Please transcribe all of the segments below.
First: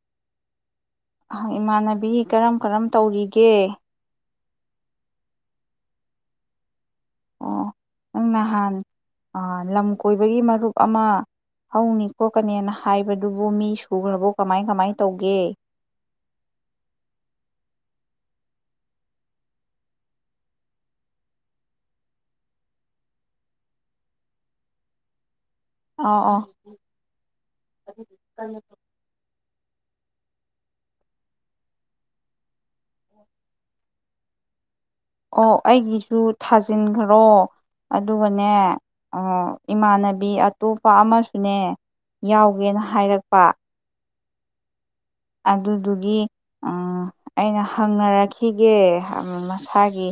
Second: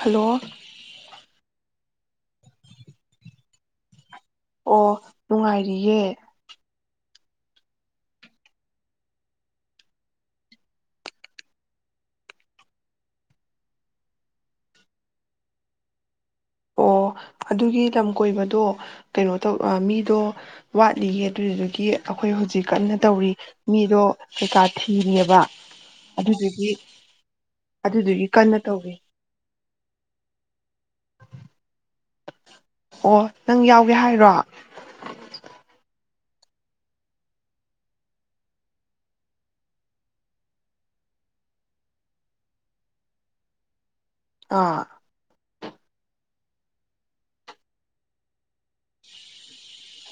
Hello. ꯑꯍꯥꯡ ꯏꯃꯥꯟꯅ ꯕꯤ ꯀꯔꯝ ꯀꯔꯝ ꯇꯧꯔꯤꯒꯦ꯫ ꯑꯣ ꯅꯨꯡꯉꯥꯏꯔꯤꯌꯦ꯫ ꯑꯣ ꯅꯪ ꯅꯍꯥꯟ ꯑꯥ ꯂꯝ ꯀꯣꯏꯕꯒꯤ ꯃꯔꯨꯞ ꯑꯃ ꯍꯧꯅꯤ ꯈꯣꯠꯀꯅꯦꯅ ꯍꯥꯏꯕꯗꯨꯕꯨ ꯃꯤ ꯁꯨꯒꯔꯕꯣ ꯀꯃꯥꯏꯟ ꯀꯃꯥꯏꯟ ꯇꯧꯒꯦ꯫ ꯑꯣ ꯑꯗꯨꯒꯤ ꯂꯝ ꯀꯣꯏꯕꯗꯣ ꯀꯩꯅꯣ ꯇꯧ ꯃꯤꯗꯣ ꯋꯥꯠꯂꯤꯌꯦ ꯑꯗꯨꯗꯨꯗꯒꯤ ꯑꯩꯈꯣꯏ ꯍꯧꯖꯤꯛ ꯀꯟꯅ ꯇꯧꯔꯤ ꯃꯤꯗꯣ ꯀꯩꯀꯥ ꯊꯤꯔꯤꯌꯦꯕ꯫ ꯑꯥ ꯑꯥ ꯑꯗꯨꯏꯗꯨꯒꯤ ꯑꯗꯨꯏꯗꯨꯒꯤ ꯀꯥꯟꯅ ꯇꯧꯔꯤ꯫ ꯑꯣ ꯅꯪ ꯌꯥꯎꯒꯦ ꯍꯥꯏꯔꯣ ꯑꯣ ꯑꯩꯒꯤꯁꯨ ꯊꯥꯖꯤꯟꯈ꯭ꯔꯣ ꯑꯗꯨꯒꯅꯦ ꯑꯥ ꯏꯃꯥꯟꯅꯕꯤ ꯑꯇꯣꯞꯄ ꯑꯃꯁꯨꯅꯦ ꯌꯥꯎꯒꯦꯅ ꯍꯥꯏꯔꯛꯄ꯫ ꯑꯥ꯫ ꯑꯗꯨꯗꯨꯒꯤ ꯑꯩꯅ ꯍꯪꯅꯔꯛꯈꯤ ꯈꯤꯒꯦ ꯃꯁꯥꯒꯤ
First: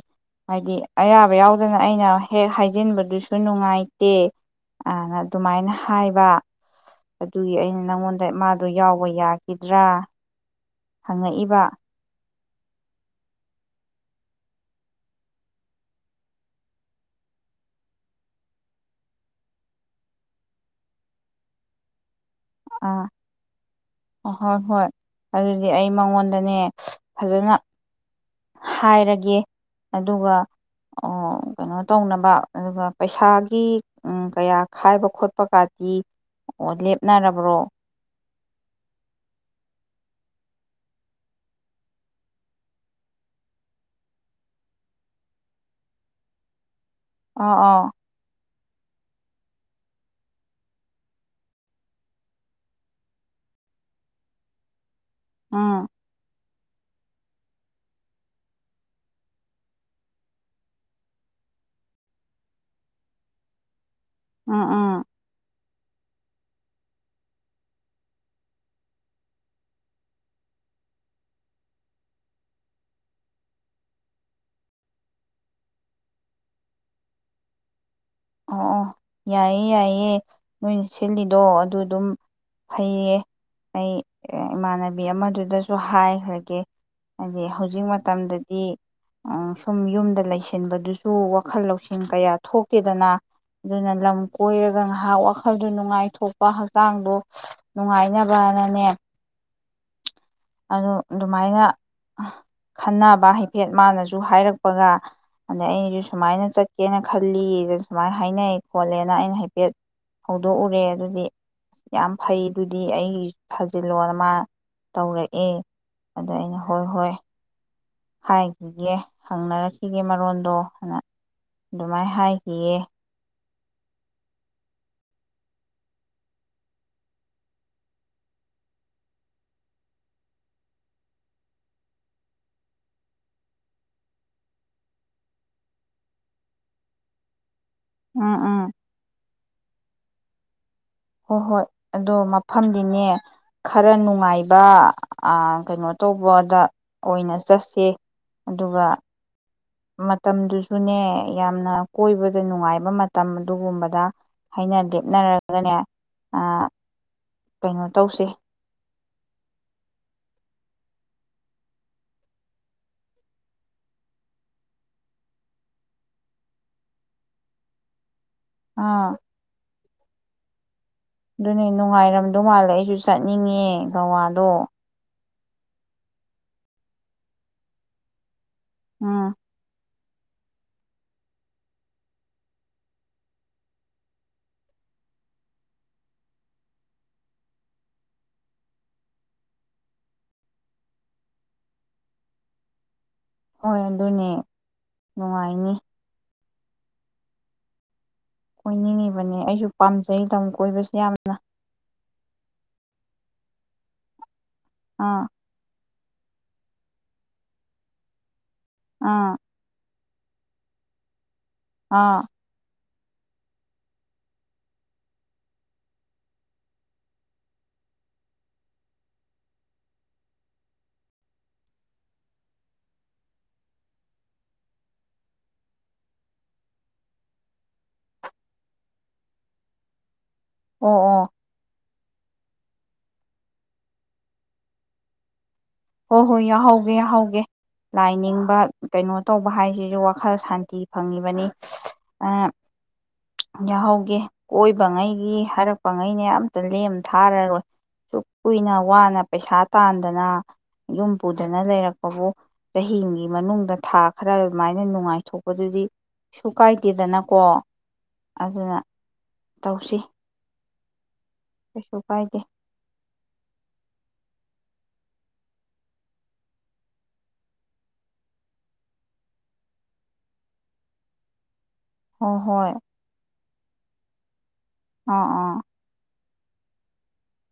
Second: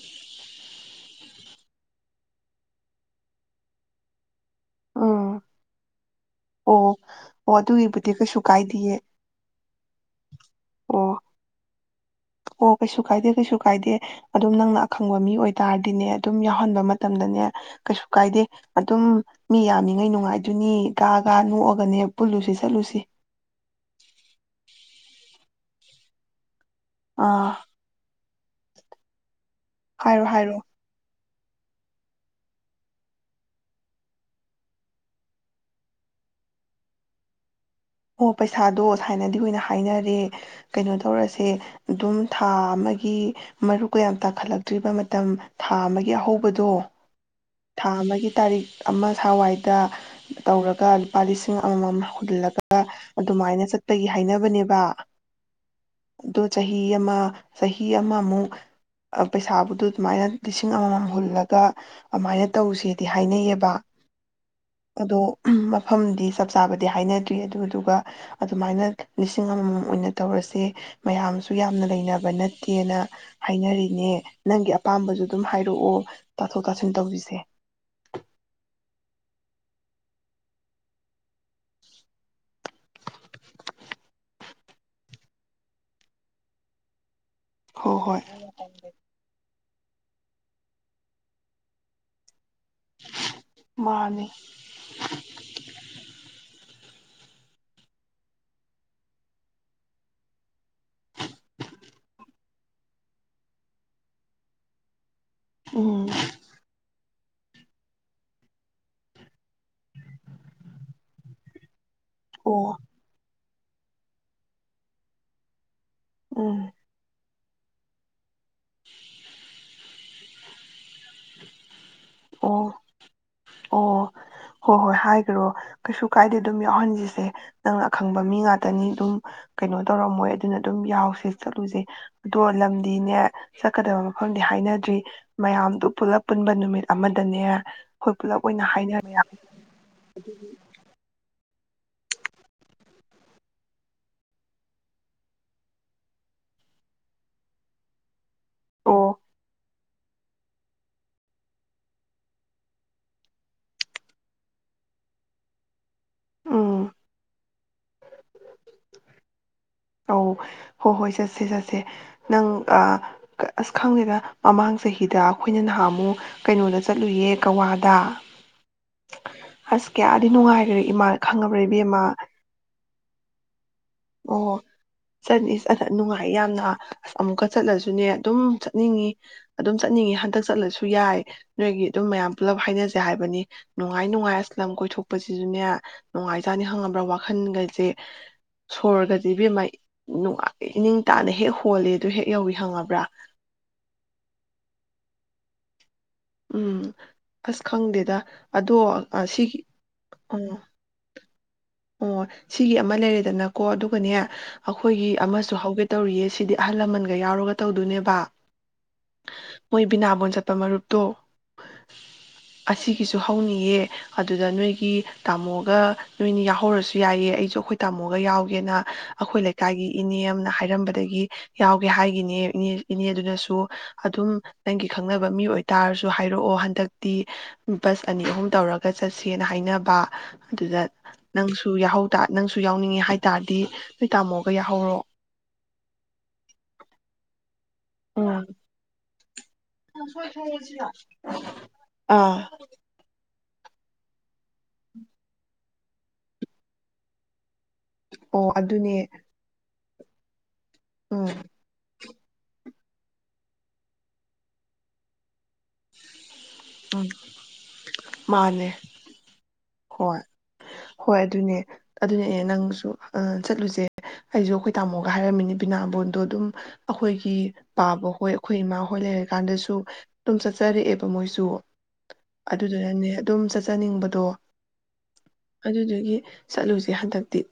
ꯍꯥꯏꯗꯤ ꯑꯌꯥꯕ ꯌꯥꯎꯗꯅ ꯑꯩꯅ ꯍꯦꯛ ꯍꯥꯏꯖꯤꯟꯕꯗꯨꯁꯨ ꯅꯨꯡꯉꯥꯏꯇꯦ꯫ ꯑꯥ ꯎꯝ ꯑꯗꯨꯃꯥꯏꯅ ꯍꯥꯏꯕ ꯑꯣ ꯑꯣ ꯑꯗꯨꯒꯤ ꯑꯩꯅ ꯑꯗꯨꯒꯤꯕꯨꯗꯤ ꯅꯪꯉꯣꯟꯗ ꯀꯩꯁꯨ ꯃꯥꯗꯣ ꯀꯥꯏꯗꯤꯌꯦ ꯌꯥꯎꯕ ꯌꯥꯒꯤ ꯑꯥ꯫ ꯑꯣ ꯍꯪꯉꯛꯏꯕ꯫ ꯑꯣ ꯀꯩꯁꯨ ꯀꯥꯏꯗꯦ ꯀꯩꯁꯨ ꯀꯥꯏꯗꯦ ꯑꯗꯨꯝ ꯅꯪꯅ ꯑꯈꯪꯕ ꯃꯤ ꯑꯣꯏꯇꯥꯔꯗꯤꯅꯦ ꯑꯗꯨꯝ ꯌꯥꯎꯍꯟꯕ ꯃꯇꯝꯗꯅꯦ ꯀꯩꯁꯨ ꯀꯥꯏꯗꯦ ꯑꯗꯨꯝ ꯃꯤ ꯌꯥꯝꯃꯤꯉꯩ ꯅꯨꯡꯉꯥꯏꯗꯨꯣꯏꯅꯤ ꯀꯒ ꯅꯣꯛꯑꯒꯅꯦ ꯄꯨꯜꯂꯨꯁꯤ ꯆꯠꯂꯨꯁꯤ꯫ ꯑꯥ ꯍꯣꯏ ꯍꯣꯏ ꯑꯗꯨꯗꯤ ꯑꯩ ꯃꯉꯣꯟꯗꯅꯦ ꯑꯥ ꯐꯖꯅ ꯍꯥꯏꯔꯒꯦ ꯍꯥꯏꯔꯣ ꯑꯗꯨꯒ ꯍꯥꯏꯔꯣ ꯑꯣ ꯀꯩꯅꯣ ꯇꯧꯅꯕ ꯑꯗꯨꯒ ꯄꯩꯁꯥꯒꯤ ꯀꯌꯥ ꯈꯥꯏꯕ ꯈꯣꯠꯄꯒꯗꯤ ꯑꯣ ꯂꯦꯞꯅꯔꯕ꯭ꯔꯣ ꯑꯣ ꯄꯩꯁꯥꯗꯣ ꯁꯥꯏꯅꯗꯤ ꯑꯣꯏꯅ ꯍꯥꯏꯅꯔꯦ ꯀꯩꯅꯣ ꯇꯧꯔꯁꯦ ꯑꯗꯨꯝ ꯊꯥ ꯑꯃꯒꯤ ꯃꯔꯨꯀꯌꯥꯝ ꯇꯥꯈꯠꯂꯛꯇ꯭ꯔꯤꯕ ꯃꯇꯝ ꯊꯥ ꯑꯃꯒꯤ ꯑꯍꯧꯕꯗꯣ ꯑꯥ ꯑꯥ ꯊꯥ ꯑꯃꯒꯤ ꯇꯥꯔꯤꯛ ꯑꯃ ꯁꯋꯥꯏꯗ ꯇꯧꯔꯒ ꯂꯨꯄꯥ ꯂꯤꯁꯤꯡ ꯑꯃꯃꯝ ꯍꯨꯜꯂꯒ ꯑꯗꯨꯃꯥꯏꯅ ꯆꯠꯄꯒꯤ ꯍꯥꯏꯅꯕꯅꯦꯕ ꯎꯝ ꯑꯗꯣ ꯆꯍꯤ ꯑꯃ ꯆꯍꯤ ꯑꯃꯃꯨꯛ ꯄꯩꯁꯥ [unintelligible] ꯑꯗꯨꯃꯥꯏꯅ ꯂꯤꯁꯤꯡ ꯑꯃꯃꯝ ꯍꯨꯜꯂꯒ ꯑꯗꯨꯃꯥꯏꯅ ꯇꯧꯁꯦꯗꯤ ꯍꯥꯏꯅꯩꯌꯦꯕ ꯎꯝ ꯎꯝ ꯑꯗꯣ ꯃꯐꯝꯗꯤ ꯆꯞ ꯆꯥꯕꯗꯤ ꯍꯥꯏꯅꯗ꯭ꯔꯤ ꯑꯗꯨꯗꯨꯒ ꯑꯗꯨꯃꯥꯏꯅ ꯂꯤꯁꯤꯡ ꯑꯃꯃꯝ ꯑꯣꯏꯅ ꯇꯧꯔꯁꯦ ꯃꯌꯥꯝꯁꯨ ꯌꯥꯝꯅ ꯂꯩꯅꯕ ꯅꯠꯇꯦꯅ ꯍꯥꯏꯅꯔꯤꯅꯦ ꯅꯪꯒꯤ ꯑꯄꯥꯝꯕꯁꯨ ꯑꯗꯨꯝ ꯍꯥꯏꯔꯛꯑꯣ ꯇꯥꯊꯣꯛ ꯇ ꯁꯨꯝ [unintelligible] ꯑꯣ ꯑꯣ ꯌꯥꯏꯌꯦꯦ ꯌꯥꯏꯌꯦ ꯅꯣꯏꯅ ꯁꯤꯜꯂꯤꯗꯣ ꯑꯗꯨ ꯑꯗꯨꯝ ꯐꯩꯌꯦ ꯑꯩ ꯏꯃꯥꯟꯅꯕꯤ ꯑꯃꯗꯨꯗꯁꯨ ꯍꯥꯏꯈ꯭ꯔꯒꯦ ꯍꯥꯏꯗꯤ ꯍꯧꯖꯤꯛ ꯍꯣꯏ ꯍꯣꯏ ꯃꯇꯝꯗꯗꯤ ꯁꯨꯝ ꯌꯨꯝꯗ ꯂꯩꯁꯤꯟꯕꯗꯨꯁꯨ ꯋꯥꯈꯜ ꯂꯧꯁꯤꯡ ꯀꯌꯥ ꯊꯣꯛꯇꯦꯗꯅ ꯑꯗꯨꯅ ꯂꯝ ꯃꯥꯅꯤ ꯀꯣꯏꯔꯒ ꯉꯥꯏꯍꯥꯛ ꯋꯥꯈꯜꯗꯨ ꯅꯨꯡꯉꯥꯏꯊꯣꯛꯄ [unintelligible] ꯍꯛꯆꯥꯡꯗꯣ ꯅꯨꯡꯉꯥꯏꯅꯕꯅꯅꯦ ꯑꯗꯨ ꯑꯗꯨꯃꯥꯏꯅ ꯈꯟꯅꯕ ꯍꯥꯏꯐꯦꯠ ꯃꯥꯅꯁꯨ ꯍꯥꯏꯔꯛꯄꯒ ꯑꯗ ꯑꯩꯁꯨ ꯎꯝ ꯁꯨꯃꯥꯏꯅ ꯆꯠꯀꯦꯅ ꯈꯜꯂꯤ ꯁꯨꯃꯥꯏꯅ ꯍꯥꯏꯅꯩ ꯈꯣꯠꯂꯦꯅ ꯑꯩꯅ ꯍꯥꯏꯐꯦꯠ ꯍꯧꯗꯣꯛꯎꯔꯦ ꯑꯗꯨꯗꯤ ꯌꯥꯝ ꯐꯩ ꯑꯣ ꯑꯗꯨꯗꯤ ꯑꯩ ꯊꯥꯖꯤꯜꯂꯣ ꯑꯃ ꯇꯧꯔꯛꯏ ꯑꯗ ꯑꯩꯅ ꯎꯝ ꯍꯣꯏ ꯍꯣꯏ ꯍꯥꯏ ꯑꯗꯨꯦ ꯍꯪꯅꯔꯛꯈꯤ ꯒꯤ ꯃꯔꯣꯟꯗꯣꯅ ꯑꯗꯨꯃꯥꯏꯅ ꯑꯣ ꯍꯥꯏꯈꯤꯌꯦ ꯑꯣ ꯍꯣꯏ ꯍꯣꯏ ꯍꯥꯏꯈ꯭ꯔꯣ ꯀꯩꯁꯨ ꯀꯥꯏꯗꯦ ꯑꯗꯨꯝ ꯌꯥꯎꯍꯟꯁꯤꯁꯦ ꯅꯪꯅ ꯑꯈꯪꯕ ꯃꯤ ꯉꯥꯛꯇꯅꯤ ꯑꯗꯨꯝ ꯀꯩꯅꯣ ꯇꯧꯔꯝꯃꯣꯏ ꯑꯗꯨꯅ ꯑꯗꯨꯝ ꯌꯥꯎꯁꯤ ꯆꯠꯂꯨꯁꯦ ꯑꯗꯣ ꯂꯝꯗꯤꯅꯦ ꯆꯠꯀꯗꯕ ꯃꯐꯝꯗꯤ ꯍꯥꯏꯅꯗ꯭ꯔꯤ ꯃꯌꯥꯝꯗꯨ ꯄꯨꯂꯞ ꯄꯨꯟꯕ ꯅꯨꯃꯤꯠ ꯑꯃꯗꯅꯦ ꯑꯩꯈꯣꯏ ꯎꯝ ꯄꯨꯂꯞ ꯎꯝ ꯑꯣꯏꯅ ꯍꯥꯏꯅꯤ ꯍꯥꯏꯕ ꯑꯗꯨ ꯍꯣꯏ ꯍꯣꯏ ꯑꯗꯣ ꯃꯐꯝꯗꯤꯅꯦ ꯈꯔ ꯅꯨꯡꯉꯥꯏꯕ ꯀꯩꯅꯣ ꯇꯧꯕꯗ ꯑꯣꯏꯅ ꯆꯠꯁꯦ ꯑꯗꯨꯒ ꯃꯇꯝꯗꯨꯁꯨꯅꯦ ꯌꯥꯝꯅ ꯀꯣꯏꯕꯗ ꯅꯨꯡꯉꯥꯏꯕ ꯃꯇꯝ ꯑꯗꯨꯒꯨꯝꯕꯗ ꯍꯥꯏꯩꯅ ꯂꯦꯞꯅꯔꯒꯅꯦ ꯑ ꯎꯝ ꯀꯩꯅꯣ ꯇꯧꯁꯦ ꯑꯧ ꯍꯣꯏ ꯍꯣꯏ ꯆꯠꯁꯦ ꯆꯠꯁꯦ ꯅꯪ ꯑꯥ ꯑꯁ ꯈꯪꯗꯦꯗ ꯃꯃꯥꯡ ꯆꯍꯤꯗ ꯑꯈꯣꯏꯅ ꯅꯍꯥꯟ ꯑꯃꯨꯛ ꯀꯩꯅꯣꯗ ꯆꯠꯂꯨꯏꯌꯦ ꯒꯋꯥꯗ ꯑꯥ ꯑꯁ ꯀꯌꯥꯗꯤ ꯅꯨꯡꯉꯥꯏ ꯑꯗꯨꯅꯦ ꯅꯨꯡꯉꯥꯏꯔꯝꯗꯧ ꯃꯥꯜꯂꯦ ꯑꯩꯁꯨ ꯁ ꯆꯠꯅꯤꯡꯉꯦ ꯒꯋꯥꯗꯣ ꯆꯠꯅꯤ ꯆꯜꯂ ꯅꯨꯡꯉꯥꯏ ꯌꯥꯝꯅ ꯑꯁ ꯑꯃꯨꯛꯀ ꯆꯠꯂꯁꯨꯅꯦ ꯑꯗꯨꯝ ꯆ ꯅꯤꯡꯉꯤ ꯎꯝ ꯑꯗꯨꯝ ꯆꯠꯅꯤꯌꯦ ꯍꯟꯗꯛ ꯆꯠꯂꯁꯨ ꯌꯥꯏ ꯅꯣꯏꯒꯤ ꯑꯗꯨꯝ ꯃꯌꯥꯝ ꯄꯨꯜꯂꯞ ꯍꯥꯏꯅꯁꯩ ꯍꯥꯏꯕꯅꯤ ꯅꯨꯡꯉꯥꯏ ꯅꯨꯡꯉꯥꯏ ꯑꯁ ꯂꯝ ꯀꯣꯏꯊꯣꯛꯄꯁꯤꯁꯨꯅꯦ ꯅꯨꯡꯉꯥꯏꯖꯥꯠꯅꯤ ꯈꯪꯉꯕ꯭ꯔꯥ ꯋꯥꯈꯟꯒꯖꯦ ꯁꯣꯔꯒꯖꯦ ꯏꯕꯦꯝꯃꯥ ꯅꯨꯡꯉꯥꯏ ꯏꯅꯤꯡ ꯇꯥꯅ ꯍꯦꯛ ꯍꯣꯜꯂꯦ ꯗꯨ ꯍꯦꯛ ꯌꯧꯏ ꯈꯪꯉꯕ꯭ꯔꯥ ꯍꯣꯏ ꯑꯗꯨꯅꯦ ꯅꯨꯡꯉꯥꯏꯅꯤ ꯎꯝ ꯑꯁ ꯈꯪꯗꯦꯗ ꯑꯗꯣ ꯑ ꯀꯣꯏꯅꯤꯡꯉꯤꯕꯅꯦ ꯁꯤꯒꯤ ꯑꯩꯁꯨ ꯄꯥꯝꯖꯩ ꯂꯝ ꯑꯣ ꯀꯣꯏꯕꯁꯤ ꯌꯥꯝ ꯅ ꯑꯣ ꯁꯤꯒꯤ ꯑꯃ ꯂꯩꯔꯦꯗꯅꯀꯣ ꯑꯗꯨꯒꯅꯦ ꯑꯈꯣꯏꯒꯤ ꯑꯥ ꯑꯃꯁꯨ ꯍꯧꯒꯠ ꯇꯧꯔꯤꯌꯦ ꯁꯤꯗꯤ ꯑꯍꯜ ꯂꯃꯟꯒ ꯌꯥꯎꯔꯒ ꯇꯧꯗꯣꯅꯦꯕ ꯑꯥ ꯕꯤꯅꯥꯕꯣꯟ ꯆꯠꯄ ꯃꯔꯨꯞꯇꯣ ꯑꯥ ꯁꯤꯒꯤꯁꯨ ꯍꯧꯅꯤꯌꯦ ꯑꯗꯨꯗ ꯅꯣꯏꯒꯤ ꯇꯥꯃꯣꯒ ꯅꯣꯏꯅꯤ ꯌꯥꯎ ꯍꯧꯔꯁꯨ ꯌꯥꯏꯌꯦ ꯑꯩꯁꯨ ꯑꯩꯈꯣꯏ ꯇꯥꯃꯣꯒ ꯌꯥꯎꯒꯦꯅ ꯑꯩꯈꯣꯏ ꯂꯩꯀꯥꯏꯒꯤ ꯏꯅꯦ ꯑꯃꯅ ꯍꯥꯏꯔꯝꯕꯗꯒꯤ ꯌꯥꯎꯒꯦ ꯍꯥꯏꯒꯤꯅꯦ ꯅꯦ ꯏꯅꯦꯗꯨꯅꯁꯨ ꯑꯗꯨꯝ ꯅꯪꯒꯤ ꯈꯪꯅꯕ ꯃꯤ ꯑꯣꯏꯇꯥꯔꯁꯨ ꯍꯥꯏꯔꯛꯑꯣ ꯍꯟꯗꯛꯇꯤ ꯕꯁ ꯑꯅꯤ ꯑꯍꯨꯝ ꯇꯧꯔꯒ ꯆꯠꯁꯦꯅ ꯍꯥꯏꯅꯕ ꯑꯗꯨꯗ ꯑꯣ ꯑꯣ ꯁꯨ ꯌꯥꯎꯍꯧ ꯇ ꯅꯪꯁꯨ ꯌꯥꯎꯅꯤꯡꯉꯦ ꯍꯥꯏ ꯇꯥꯔꯗꯤ ꯅꯣꯏ ꯇꯥꯝꯃꯣꯒ ꯌꯥꯍꯧꯔꯣ ꯍꯣ ꯍꯣꯏ ꯌꯥꯍꯧꯒꯦ ꯌꯥꯍꯧꯒꯦ ꯂꯥꯏ ꯎꯝ ꯅꯤꯡꯕ ꯀꯩꯅꯣ ꯇꯧꯕ ꯍꯥꯏꯁꯤꯁꯨ ꯋꯥꯈꯜ ꯁꯥꯟꯇꯤ ꯐꯪꯉꯤꯕꯅꯤ ꯑ ꯑꯥ ꯌꯥꯍꯧꯒꯦ ꯀꯣꯏꯕꯉꯩꯒꯤ ꯍꯥꯏꯔꯛꯄ ꯉꯩꯅꯦ ꯑꯝꯇ ꯂꯦꯝ ꯊꯥꯔꯔꯣꯏ ꯇꯣ ꯑꯣ ꯀꯨꯏꯅ ꯋꯥ ꯑꯗꯨꯅꯦ ꯅ ꯄꯩ ꯁꯥ ꯄꯥꯟꯗꯅ ꯌꯨꯝ ꯎꯝ ꯄꯨꯗꯅ ꯂꯩꯔꯛ ꯐꯕꯨ ꯆꯍꯤ ꯏꯡꯒꯤ ꯃꯅꯨꯡꯗ ꯊꯥ ꯈꯔ ꯑꯗꯨꯃꯥꯏꯅ ꯅꯨꯡꯉꯥꯏꯊꯣꯛ ꯎꯝ ꯃꯥꯅꯦ ꯑꯗꯨꯅ ꯇꯧꯁꯤ ꯍꯣꯏ ꯍꯣꯏ ꯑꯗꯨꯅꯦ ꯀꯩꯁꯨ ꯑꯗꯨꯅꯦ ꯀꯥꯏꯗꯦ ꯑꯦ ꯅꯪꯁꯨ ꯑ ꯆꯠꯂꯨꯖꯦ ꯑꯩꯁꯨ ꯑꯈꯣꯏ ꯇꯥꯃꯣꯒ ꯍꯥꯏꯔꯝꯃꯤ ꯕꯤꯅꯥꯕꯣꯟꯗꯣ ꯑꯗꯨꯝ ꯑꯩꯈꯣꯏꯒꯤ ꯄꯥꯕ ꯍꯣꯏ ꯑꯩꯈꯣꯏ ꯏꯃꯥ ꯍꯣꯏ ꯂꯩꯔ ꯀꯥꯟꯗꯁꯨ ꯑꯗꯨꯝ ꯆꯠ ꯆꯡꯇꯔꯛꯑꯦꯕ ꯃꯣꯏꯁꯨ ꯍꯣꯏ ꯍꯣꯏ ꯑꯗꯨꯗꯨꯅꯅꯦ ꯑꯗꯨꯝ ꯆꯠ ꯆꯖꯅꯤꯡꯕꯗꯣ ꯑꯥ ꯑꯥ ꯑꯗꯨꯗꯨꯒꯤ ꯆꯠꯂꯨꯁꯦ ꯍꯟꯗꯛꯇꯤ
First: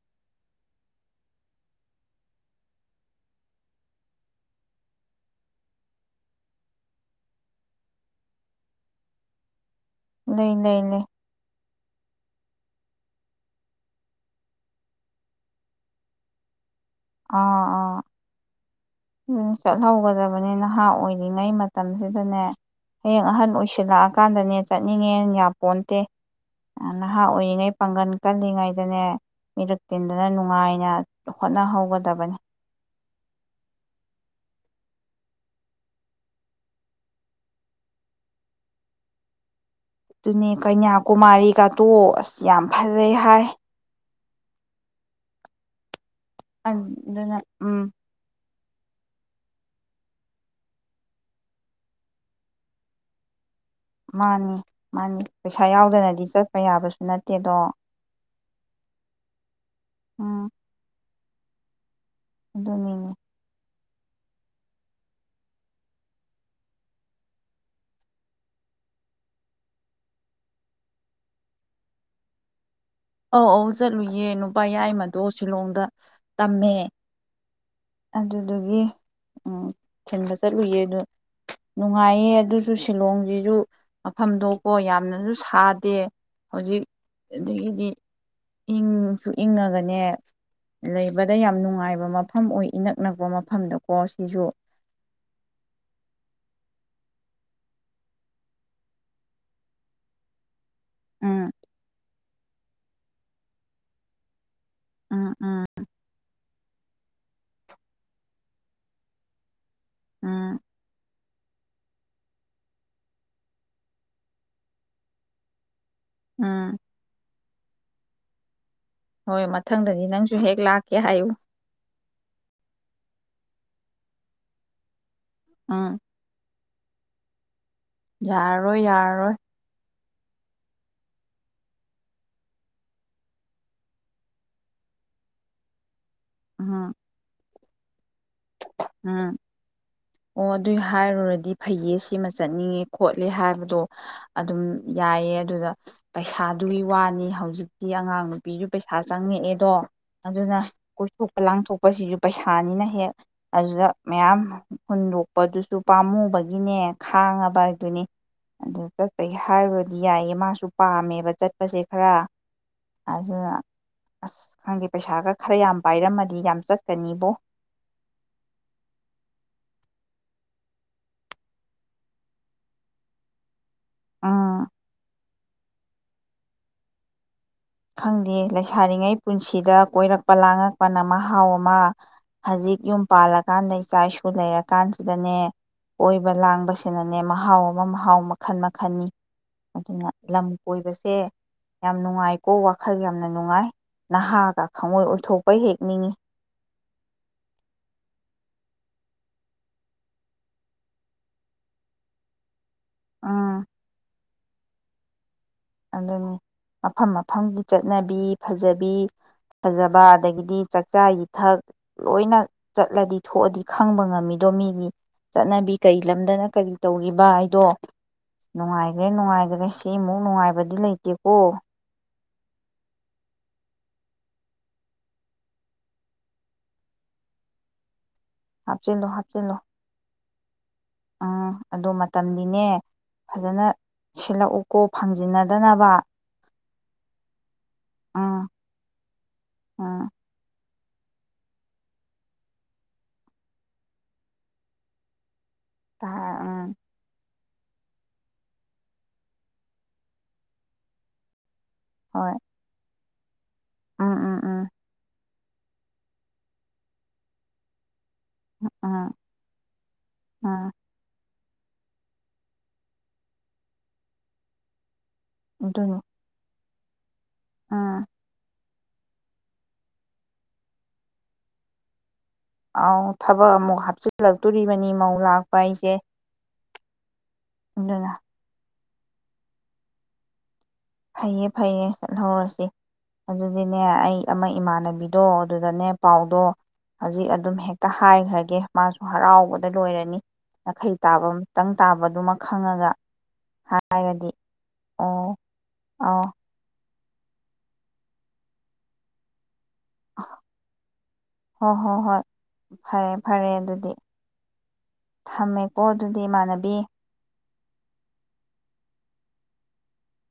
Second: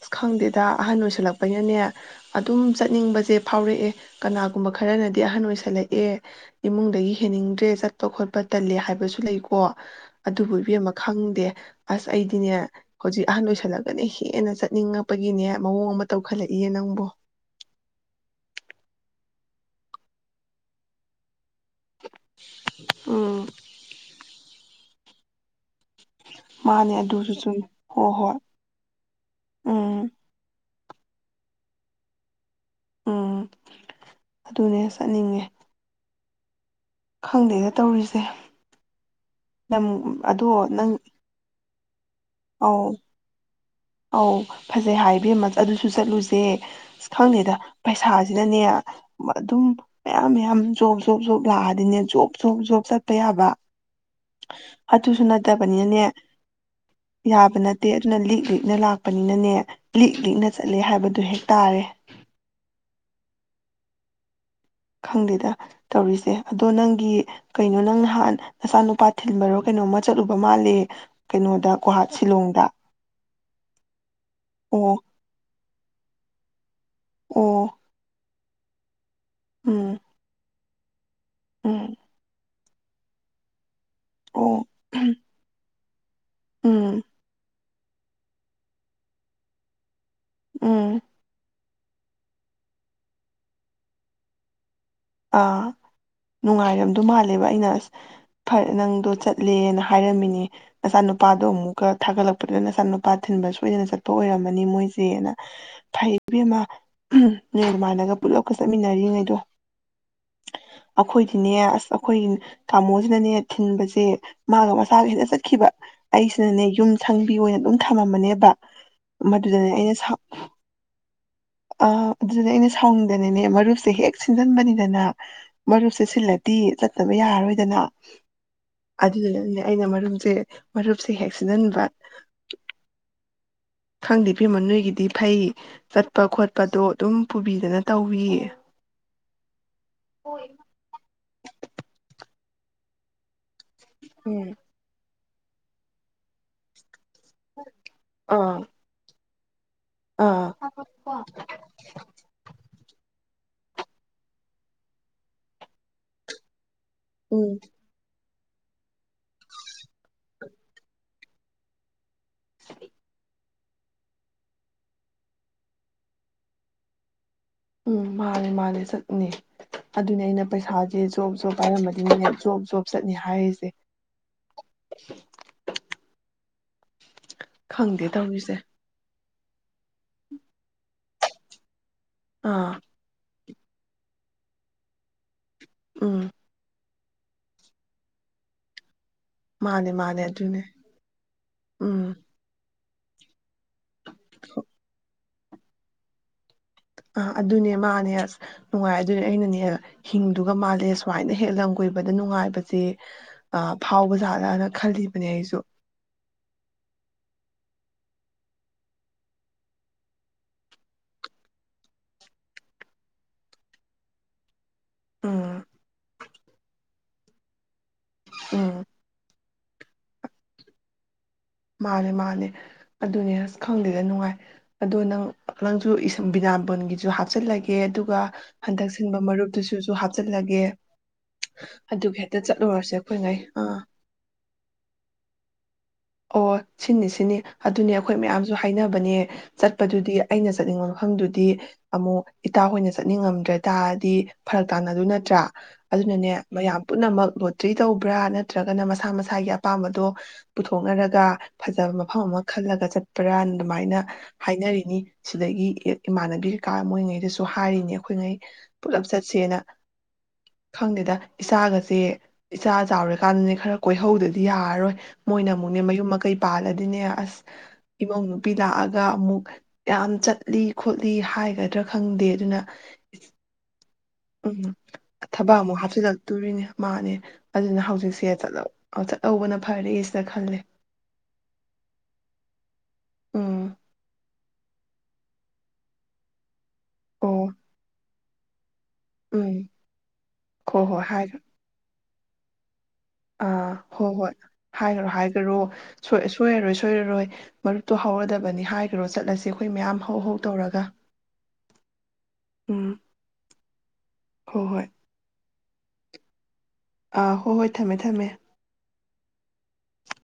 ꯑꯁ ꯈꯪꯗꯦꯗ ꯑꯍꯟ ꯑꯣꯏꯁꯜꯂꯛꯄꯩꯅꯅꯦ ꯑꯗꯨꯝ ꯆꯠꯅꯤꯡꯕꯁꯦ ꯐꯥꯎꯔꯛꯑꯦ ꯀꯅꯥꯒꯨꯝꯕ ꯈꯔꯅꯗꯤ ꯑꯍꯟ ꯑꯣꯏꯁꯜꯂꯛꯑꯦ ꯏꯃꯨꯡꯗꯒꯤ ꯍꯦꯟꯅꯤꯡꯗ꯭ꯔꯦ ꯆꯠꯄ ꯈꯣꯠꯄ ꯇꯜꯂꯦ ꯍꯥꯏꯕꯁꯨ ꯂꯩꯀꯣ ꯂꯩ ꯑꯗꯨꯕꯨ ꯂꯩ ꯏꯕꯦꯝꯃ ꯂꯩ ꯈꯪꯗꯦ ꯑꯁ ꯑꯩꯗꯤꯅꯦ ꯍꯧꯖꯤꯛ ꯑꯍꯟ ꯂꯣꯏꯁꯜꯂꯒꯅ ꯍꯦꯟꯅ ꯆꯠꯅꯤꯡꯉꯛꯄꯒꯤꯅꯦ ꯃꯑꯣꯡ ꯑꯃ ꯇꯧꯈꯠꯂꯛꯏꯦ ꯅꯪ ꯑꯥ ꯑꯥ ꯎꯝ ꯆꯠꯍꯧꯒꯗꯕꯅꯤ ꯅꯍꯥ ꯑꯣꯏꯔꯤꯉꯩ ꯃꯇꯝꯁꯤꯗꯅꯦ ꯍꯌꯦꯡ ꯎꯝ ꯑꯍꯟ ꯑꯣꯏꯁꯤꯜꯂꯛꯑꯀꯥꯟꯗꯅꯦ ꯆꯠꯅꯤꯡꯉꯦ ꯌꯥꯝ ꯄꯣꯟꯇꯦ ꯃꯥꯅꯦ ꯅꯍꯥ ꯑꯗꯨꯁꯨ ꯆꯨꯝꯃꯤ ꯑꯣꯏꯔꯤꯉꯩ ꯍꯣ ꯄꯥꯡꯒꯟ ꯍꯣꯏ ꯀꯜꯂꯤꯉꯩꯗꯅꯦ ꯃꯤꯔꯛ ꯎꯝ ꯇꯤꯟꯗꯅ ꯅꯨꯡꯉꯥꯏꯅ ꯍꯣꯠꯅꯍꯧꯒꯗꯕꯅꯤ ꯎꯝ ꯑꯗꯨꯅꯦ ꯆꯠꯅꯤꯡꯉꯦ ꯈꯪꯗꯦꯗ ꯇꯧꯔꯤꯁꯦ ꯂꯝ ꯑꯗꯣ ꯗꯨꯅꯦ ꯅꯪ ꯀꯩꯅꯌ꯭ꯥꯀꯨꯃꯥꯔꯤ ꯒꯥ ꯇꯣ [unintelligible] ꯌꯥꯝ ꯑꯧ ꯐꯖꯩ ꯍꯥꯏ ꯑꯧ ꯐꯖꯩ ꯍꯥꯏ ꯏꯅꯦꯝꯃ ꯑꯗꯨꯁꯨ ꯆꯠꯂꯨꯁꯦ ꯁꯦ ꯑꯗꯨꯅ ꯈꯪꯗꯦꯗ ꯎꯝ ꯄꯩꯁꯥꯁꯤꯅꯅꯦ ꯑꯗꯨꯝ ꯃꯌꯥꯝ ꯃꯌꯥꯝ ꯖꯣꯕ ꯖꯣꯞ ꯖꯣꯕ ꯂꯥꯛꯑꯗꯤꯅꯦ ꯖꯣꯕ ꯖꯣꯕ ꯖꯣꯕ ꯆꯠꯄ ꯌꯥꯕ ꯃꯥꯅꯤ ꯃꯥꯅꯤ ꯑꯗꯨꯁꯨ ꯄꯩꯁꯥ ꯅꯠꯇꯕꯅꯤꯅꯅꯦ ꯌꯥꯎꯗꯅꯗꯤ ꯆꯠꯄ ꯌꯥꯕꯁꯨ ꯅꯠꯇꯦꯗꯣ ꯌꯥꯕ ꯅꯠꯇꯦ ꯑꯗꯨꯅ ꯂꯤꯛ ꯂꯤꯛꯅ ꯂꯥꯛꯄꯅꯤꯅꯅꯦ ꯂꯤꯛ ꯎꯝ ꯂꯤꯛꯅ ꯆꯠꯂꯦ ꯍꯥꯏꯕꯗꯨ ꯍꯦꯛ ꯇꯥꯔꯦ ꯑꯗꯨꯅꯤꯅꯦ ꯈꯪꯗꯦꯗ ꯇꯧꯔꯤꯁꯦ ꯑꯗꯣ ꯅꯪꯒꯤ ꯀꯩꯅꯣ ꯅꯪ ꯅꯍꯥꯟ ꯅꯆꯥꯅꯨꯄꯥ ꯊꯤꯟꯕꯔꯣ ꯀꯩꯅꯣꯝꯃ ꯆꯠꯂꯨꯕ ꯃꯥꯜꯂꯦ ꯀꯩꯅꯣꯗ ꯒꯨꯍꯥꯠ ꯁꯤꯂꯣꯡꯗ ꯑꯧ ꯑꯧ ꯆꯠꯂꯨꯏ ꯌꯦ ꯅꯨꯄꯥ ꯑꯣ ꯌꯥꯏꯃꯗꯣ ꯁꯤꯂꯣꯡꯗ ꯇꯝꯃꯦ ꯑꯣ ꯑꯗꯨꯗꯨꯒꯤ ꯎꯝ ꯊꯤꯟꯕ ꯆꯠꯂꯨꯏꯌꯦ ꯎꯝ ꯅꯨꯡꯉꯥꯏꯌꯦ ꯑꯗꯨ ꯁꯨ ꯁꯤꯂꯣꯡꯁꯤꯁꯨ ꯃꯐꯝꯗꯣ ꯑꯣ ꯀꯣ ꯌꯥꯝꯅꯁꯨ ꯁꯥ ꯗꯦ ꯍꯧꯖꯤꯛ ꯎꯝ ꯑꯗꯥꯒꯤꯗꯤ ꯏꯪꯁꯨ ꯏꯪꯉꯒꯅꯦ ꯎꯝ ꯂꯩꯕꯗ ꯌꯥꯝ ꯅꯨꯡ ꯅꯨꯡꯉꯥꯏꯕ ꯃꯐꯝ ꯑꯣꯏ ꯏꯅꯛ ꯅꯛꯄ ꯃꯐꯝꯗꯀꯣ ꯁꯤꯁꯨ ꯑꯥ ꯅꯨꯡꯉꯥꯏꯔꯝꯗ ꯃꯥꯜꯂꯦꯕ ꯑꯩꯅ ꯑꯁ ꯐꯔꯦ ꯅꯪꯗꯣ ꯆꯠꯂꯦꯅ ꯍꯥꯏꯔꯝꯃꯤꯅꯦ ꯑꯆꯥꯅ ꯎꯝ ꯅꯨꯄꯥꯗꯣ ꯑꯃꯨꯛꯀ ꯊꯥꯒꯠꯂꯛꯄ ꯑꯗꯨꯅ ꯅꯆꯥ ꯅꯨꯨꯄꯥ ꯊꯤꯟꯕ ꯁꯣꯏꯗꯅ ꯆꯠ ꯑꯣꯏꯔ ꯎꯝ ꯃꯣꯏꯁꯦꯅ ꯎꯝ ꯐꯩꯃ ꯅꯦꯜ ꯃꯥꯥꯟꯜꯂꯒ ꯄꯨꯂꯞꯀ ꯆꯠꯃꯤꯟꯅꯔꯤꯉꯩꯗꯣ ꯎꯝ ꯁꯤꯅꯦ ꯑꯁ ꯑꯩꯈꯣꯏꯒꯤ ꯇꯥꯃꯣꯁꯤꯅꯅꯦ ꯊꯤꯟꯕꯁꯦ ꯃꯥꯒ ꯃꯁꯥꯒꯁꯤꯅ ꯆꯠꯈꯤꯕ ꯑꯩꯁꯤꯅꯅꯦ ꯎꯝ ꯌꯨꯝ ꯁꯪꯕꯤ ꯑꯣꯏꯅ ꯑꯗꯨꯝ ꯊ [unintelligible] ꯍꯣꯏ ꯃꯊꯪꯗꯗꯤ ꯅꯪꯁꯨ ꯍꯦꯛ ꯂꯥꯛꯀꯦ ꯍꯥꯏꯌꯨ ꯑ ꯑꯗꯨꯅꯦ ꯑꯩꯅ ꯁꯥꯎꯅꯤꯡꯗꯅꯅꯦ ꯃꯔꯨꯞꯁꯦ ꯍꯦꯛ ꯁꯤꯟꯖꯟꯕꯅꯤꯗꯅ ꯎꯝ ꯃꯔꯨꯞꯁꯦ ꯁꯤꯜꯂꯗꯤ ꯆꯠꯇꯕ ꯌꯥꯔꯔꯣꯏꯗꯅ ꯌꯥꯔꯔꯣꯏ ꯌꯥꯔꯔꯣꯏ ꯁꯦ ꯃꯔꯨꯞꯁꯦ ꯍꯦꯛꯆꯖꯤꯟꯕ ꯈꯪꯗꯦ ꯏꯕꯦꯝꯃ ꯅꯣꯏꯒꯤꯗꯤ ꯐꯩ ꯆꯠꯄ ꯈꯣꯠꯄꯗꯣ ꯎꯝ ꯑꯗꯨꯝ ꯄꯨꯕꯤ ꯐꯖꯅ ꯇꯧꯕꯤꯌꯦ ꯎꯝ ꯑꯣ ꯑꯗꯨꯏ ꯍꯥꯏꯔꯨꯔꯗꯤ ꯐꯩꯌꯦ ꯁꯤꯃ ꯆꯠꯅꯤꯡꯉꯦ ꯈꯣꯠꯂꯦ ꯍꯥꯏꯕꯗꯣ ꯎꯝ ꯑꯗꯨꯝ ꯌꯥꯏꯌꯦ ꯑꯗꯨꯗ ꯄꯩꯁꯥꯗꯨꯒꯤ ꯋꯥꯅꯤ ꯍꯧꯖꯤꯛꯇꯤ ꯑꯉꯥꯡ ꯑꯥ ꯅꯨꯄꯤꯁꯨ ꯄꯩꯁꯥ ꯆꯪꯉꯦ ꯑꯦꯗꯣ ꯑꯥ ꯑꯗꯨꯅ ꯀꯣꯏꯊꯣꯛꯄ ꯂꯥꯡꯊꯣꯛꯄꯁꯤꯁꯨ ꯄꯩꯁꯥꯅꯤꯅ ꯍꯦꯛ ꯑꯗꯨꯗ ꯃꯌꯥꯝ ꯍꯨꯟꯗꯣꯛꯄꯗꯨꯁꯨ ꯄꯥꯝꯃꯨꯕꯒꯤꯅꯦ ꯎꯝ ꯈꯥꯡꯉꯕ ꯍꯥꯏꯗꯨꯅꯤ ꯑꯗꯨ ꯆꯠꯄꯒꯤ ꯍꯥꯏꯔꯨꯔꯗꯤ ꯌꯥꯏꯌꯦ ꯃꯥꯁꯨ ꯄꯥꯝꯃꯦꯕ ꯆꯠꯄꯁꯦ ꯈꯔ ꯑꯗꯨꯅ ꯑꯁ ꯈꯪꯗꯦ ꯄꯩꯁꯥꯒ ꯈꯔ ꯌꯥꯝ ꯄꯥꯏꯔꯝꯃꯗꯤ ꯌꯥꯝ ꯆꯠꯀꯅꯤꯕꯣ ꯎꯝ ꯃꯥꯅꯦ ꯃꯥꯅꯦ ꯆꯠꯅꯦ ꯑꯗꯨꯅꯦ ꯑꯩꯅ ꯄꯩꯁꯥꯁꯦ ꯖꯣꯕ ꯖꯣ ꯄꯥꯏꯔꯝꯕꯅꯤꯅꯦ ꯖꯣꯕ ꯖꯣꯕ ꯆꯠꯅꯤ ꯍꯥꯏꯔꯤꯁꯦ ꯎꯝ ꯎꯝ ꯈꯪꯗꯦ ꯂꯩꯁꯥꯔꯤꯉꯩ ꯄꯨꯟꯁꯤꯗ ꯀꯣꯏꯔꯛꯄ ꯂꯥꯡꯉꯛꯄꯅ ꯃꯍꯥꯎ ꯑꯃ ꯍꯧꯖꯤꯛ ꯑꯥ ꯌꯨꯝ ꯄꯥꯜꯂꯛ ꯀꯀꯥꯟꯗ ꯏꯆꯥ ꯏꯁꯨ ꯂꯩꯔ ꯀꯥꯟꯁꯤꯗꯅꯦ ꯎꯝ ꯑꯣꯏꯕ ꯂꯥꯡꯕꯁ [unintelligible] ꯁꯤꯅꯅꯦ ꯃꯍꯥꯎ ꯑꯃ ꯃꯍꯥꯎ ꯃꯈꯜ ꯃꯈꯜꯅꯤ ꯃꯥꯅꯦ ꯑꯗꯨꯅ ꯃꯥꯅꯦ ꯂꯝ ꯑꯗꯨꯅꯦ ꯀꯣꯏꯕꯁꯦ ꯌꯥꯝ ꯎꯝ ꯅꯨꯡꯉꯥꯏ ꯋꯥꯈꯜ ꯌꯥꯝꯅ ꯅꯨꯡꯉꯥꯏ ꯅꯍꯥꯒ ꯊꯃꯣꯏ ꯑꯣꯏꯊꯣꯛꯄ ꯍꯦꯛꯅꯤꯡꯏꯤ ꯑ ꯑꯗꯨꯅꯦ ꯃꯥꯅꯦ ꯑꯁ ꯅꯨꯡꯉꯥꯏ ꯑꯗꯨꯅꯦ ꯑꯩꯅꯅꯦ ꯍꯤꯡꯗꯨꯒ ꯃꯥꯜꯂꯦ ꯁꯨꯃꯥꯏꯅ ꯍꯦꯛ ꯂꯝ ꯀꯣꯏꯕꯗ ꯅꯨꯡꯉꯥꯏꯕ ꯁꯦ ꯎꯝ ꯐꯥꯎꯕꯖ ꯑꯅ ꯈꯜꯂꯤꯕꯅꯦ ꯑꯩꯁꯨ ꯑꯗꯨꯅꯤ ꯃꯐꯝ ꯃꯐꯝꯒꯤ ꯆꯠꯅꯕꯤ ꯐꯖꯕꯤ ꯐꯖꯕ ꯑꯗꯒꯤꯗꯤ ꯆꯥꯛꯆꯥ ꯌꯊꯛ ꯂꯣꯏꯅ ꯆꯠꯂꯗꯤ ꯊꯣꯛꯑꯗꯤ ꯈꯪꯕ ꯉꯝꯃꯤꯗꯣ ꯃꯤꯒꯤ ꯎꯝ ꯆꯅꯕꯤ ꯀꯩ ꯂꯝꯗꯅ ꯀꯔꯤ ꯇꯧꯔꯤꯕ ꯍꯥꯏꯗꯣ ꯎꯝ ꯅꯨꯡꯉꯥꯏꯈ꯭ꯔꯦ ꯅꯨꯡꯉꯥꯏꯈ꯭ꯔꯦ ꯁꯤꯃꯨꯛ ꯅꯨꯡꯉꯥꯏꯕ ꯕꯗꯤ ꯂꯩ ꯇꯦ ꯃꯥꯅꯦ ꯃꯥꯅꯦ ꯑꯗꯨꯅꯦ ꯑꯁ ꯈꯪꯗꯦꯗ ꯅꯨꯡꯉꯥꯏ ꯑꯗꯣ ꯅꯪ ꯅꯪꯁꯨ ꯕꯤꯗꯥꯕꯣꯟꯒꯤꯁꯨ ꯍꯥꯞꯆꯤꯜꯂꯒꯦ ꯑꯗꯨꯒ ꯍꯟꯗꯛ ꯍꯥꯞꯆꯤꯜꯂꯣ ꯁꯤꯟꯕ ꯍꯥꯞꯆꯤꯜꯂꯣ ꯃꯔꯨꯞꯇꯨꯁꯨ ꯍꯥ ꯆꯠꯂꯒꯦ ꯎꯝ ꯑꯗꯣ ꯃꯇꯝꯗꯤꯅꯦ ꯑꯩꯈꯣꯏꯉꯩ ꯐꯖꯅ ꯑꯥ ꯁꯤꯠꯂꯛꯎꯀꯣ ꯐꯪꯖꯤꯟꯅꯗꯅꯕ ꯑꯣ ꯁꯤꯅꯤ ꯁꯤꯅꯤ ꯑꯗꯨꯅꯦ ꯑꯩꯈꯣꯏ ꯎꯝ ꯃꯌꯥꯝꯁꯨ ꯍꯥꯏꯅꯕꯅꯦ ꯎꯝ ꯆꯠꯄꯗꯨꯗꯤ ꯑꯩꯅ ꯆꯠꯅꯤꯡꯕ ꯃꯐꯝꯗꯨꯗꯤ ꯑꯃꯨꯛ ꯏꯇꯥ ꯍꯣꯏꯅ ꯆꯠꯅꯤꯡꯉꯝꯗ꯭ꯔꯦ ꯇꯥꯔꯗꯤ ꯐꯔꯛ ꯇꯥꯟꯅꯗꯨ ꯅꯠꯇ꯭ꯔꯥ ꯑꯗꯨꯅꯅꯦ ꯎꯝ ꯃꯌꯥꯝ ꯄꯨꯝꯅꯃꯛ ꯂ ꯇ꯭ꯔꯤ ꯇꯧꯕ꯭ꯔꯥ ꯅꯠꯇ꯭ꯔꯒꯅ ꯃꯁꯥ ꯃꯁꯥꯒꯤ ꯑꯄꯥꯝꯕꯗꯣ ꯄꯨꯊꯣꯛꯅꯔꯒ ꯐꯖꯕ ꯃꯐꯝ ꯍꯣꯏ ꯑꯃ ꯈꯜꯂꯒ ꯆꯠꯄ [unintelligible] ꯑꯗꯨꯃꯥꯏꯅ ꯎꯝ ꯎꯝ ꯎꯝ ꯍꯥꯏꯅꯔꯤꯅꯤ ꯁꯤꯗꯒꯤ ꯏꯃꯥꯟꯅꯕꯤ ꯀꯩꯀꯥ ꯃꯣꯏꯉꯩꯗꯁꯨ ꯍꯥꯏꯔꯤꯅꯦ ꯑꯩꯈꯣꯏꯉꯩ ꯄꯨꯂꯞ ꯎꯝ ꯆꯠꯁꯦꯅ ꯎꯝ ꯈꯪꯗꯦꯗ ꯏꯆꯥꯒꯁꯦ ꯏꯆꯥ ꯆꯥꯎꯔꯀꯥꯟꯗꯅꯦ ꯈꯔ ꯀꯣꯏꯍꯧꯗꯗꯤ ꯌꯥꯔꯔꯣꯏ ꯃꯣꯏꯅ ꯑꯃꯨꯛꯅꯦ ꯑꯗꯨꯅꯤ ꯃꯌꯨꯝ ꯃꯀꯩ ꯄꯥꯜꯂ ꯑꯗꯨꯅꯦ ꯑꯁ ꯎꯝ ꯏꯃꯧ ꯅꯨꯄꯤ ꯂꯥꯀꯑ ꯒ ꯑꯃꯨꯛ ꯌꯥꯝ ꯆꯠꯂꯤ ꯈꯣꯠꯂꯤ ꯍꯥꯏꯒꯗ꯭ꯔꯥ ꯈꯪꯗꯦ ꯑꯗꯨꯅ ꯑꯥꯎ ꯊꯕꯛ ꯑꯃꯨꯛ ꯍꯥꯞꯆꯤ ꯎꯝ ꯊꯕꯛ ꯑꯃꯨꯛ ꯍꯥꯞꯆꯤꯜꯂꯛꯇꯣꯔꯤꯅꯦ ꯃꯥꯅꯦ ꯑꯗꯨꯅ ꯍꯧꯖꯤꯛꯁꯦ ꯆꯠꯂ ꯑ ꯆꯠꯍꯧꯕꯅ ꯐꯔꯦ ꯁꯤꯗ ꯈꯜꯂꯦ ꯐꯩꯌꯦ ꯐꯩꯌꯦ ꯆꯠꯍꯧꯔꯁꯤ ꯎꯝ ꯑꯗꯨꯗꯤꯅꯦ ꯑꯩ ꯑꯃ ꯏꯃꯥꯟꯅꯕꯤꯗꯣ ꯑꯗꯨꯗꯅꯦ ꯄꯥꯎꯗꯣ ꯍꯧꯖꯤꯛ ꯑꯣ ꯑꯗꯨꯝ ꯍꯦꯛꯇ ꯍꯥꯏꯈ꯭ꯔꯒꯦ ꯃꯥꯁꯨ ꯎꯝ ꯍꯔꯥꯎꯕꯗ ꯂꯣꯏꯔꯅꯤ ꯍꯣꯏ ꯅꯥꯈꯩ ꯍꯣꯏ ꯇꯥꯕ ꯍꯥꯏꯒ ꯑꯃꯇꯪ ꯇꯥꯕ ꯑꯗꯨꯃ ꯈꯪꯉꯒ ꯑꯥ ꯍꯣꯏ ꯍꯥꯏꯔꯗꯤ ꯍꯣꯏ ꯍꯥꯏꯈꯣ ꯑꯣ ꯍꯥꯏꯈ꯭ꯔꯣ ꯑꯧ ꯁꫭꯏ ꯁꯣꯏ ꯌꯥꯔꯣꯏ ꯁꯣꯏꯔꯔꯣꯏ ꯃꯔꯨꯞꯇꯨ ꯍꯧꯔꯗꯕꯅꯤ ꯍꯥꯏꯈꯔꯣ ꯆꯠꯂꯁꯤ ꯍꯣꯏ ꯍꯣꯏ ꯍꯣꯏ ꯎꯝ ꯐꯔꯦ ꯐꯔꯦ ꯑꯗꯨꯗꯤ ꯍꯣꯏ ꯍꯣꯏ ꯊꯝꯃꯦ ꯑꯣ ꯑꯗꯨꯗꯤ ꯏꯃꯥꯟꯅꯕꯤ ꯑꯥ ꯍꯣꯏ ꯍꯣꯏ ꯊꯝꯃꯦ ꯊꯝꯃꯦ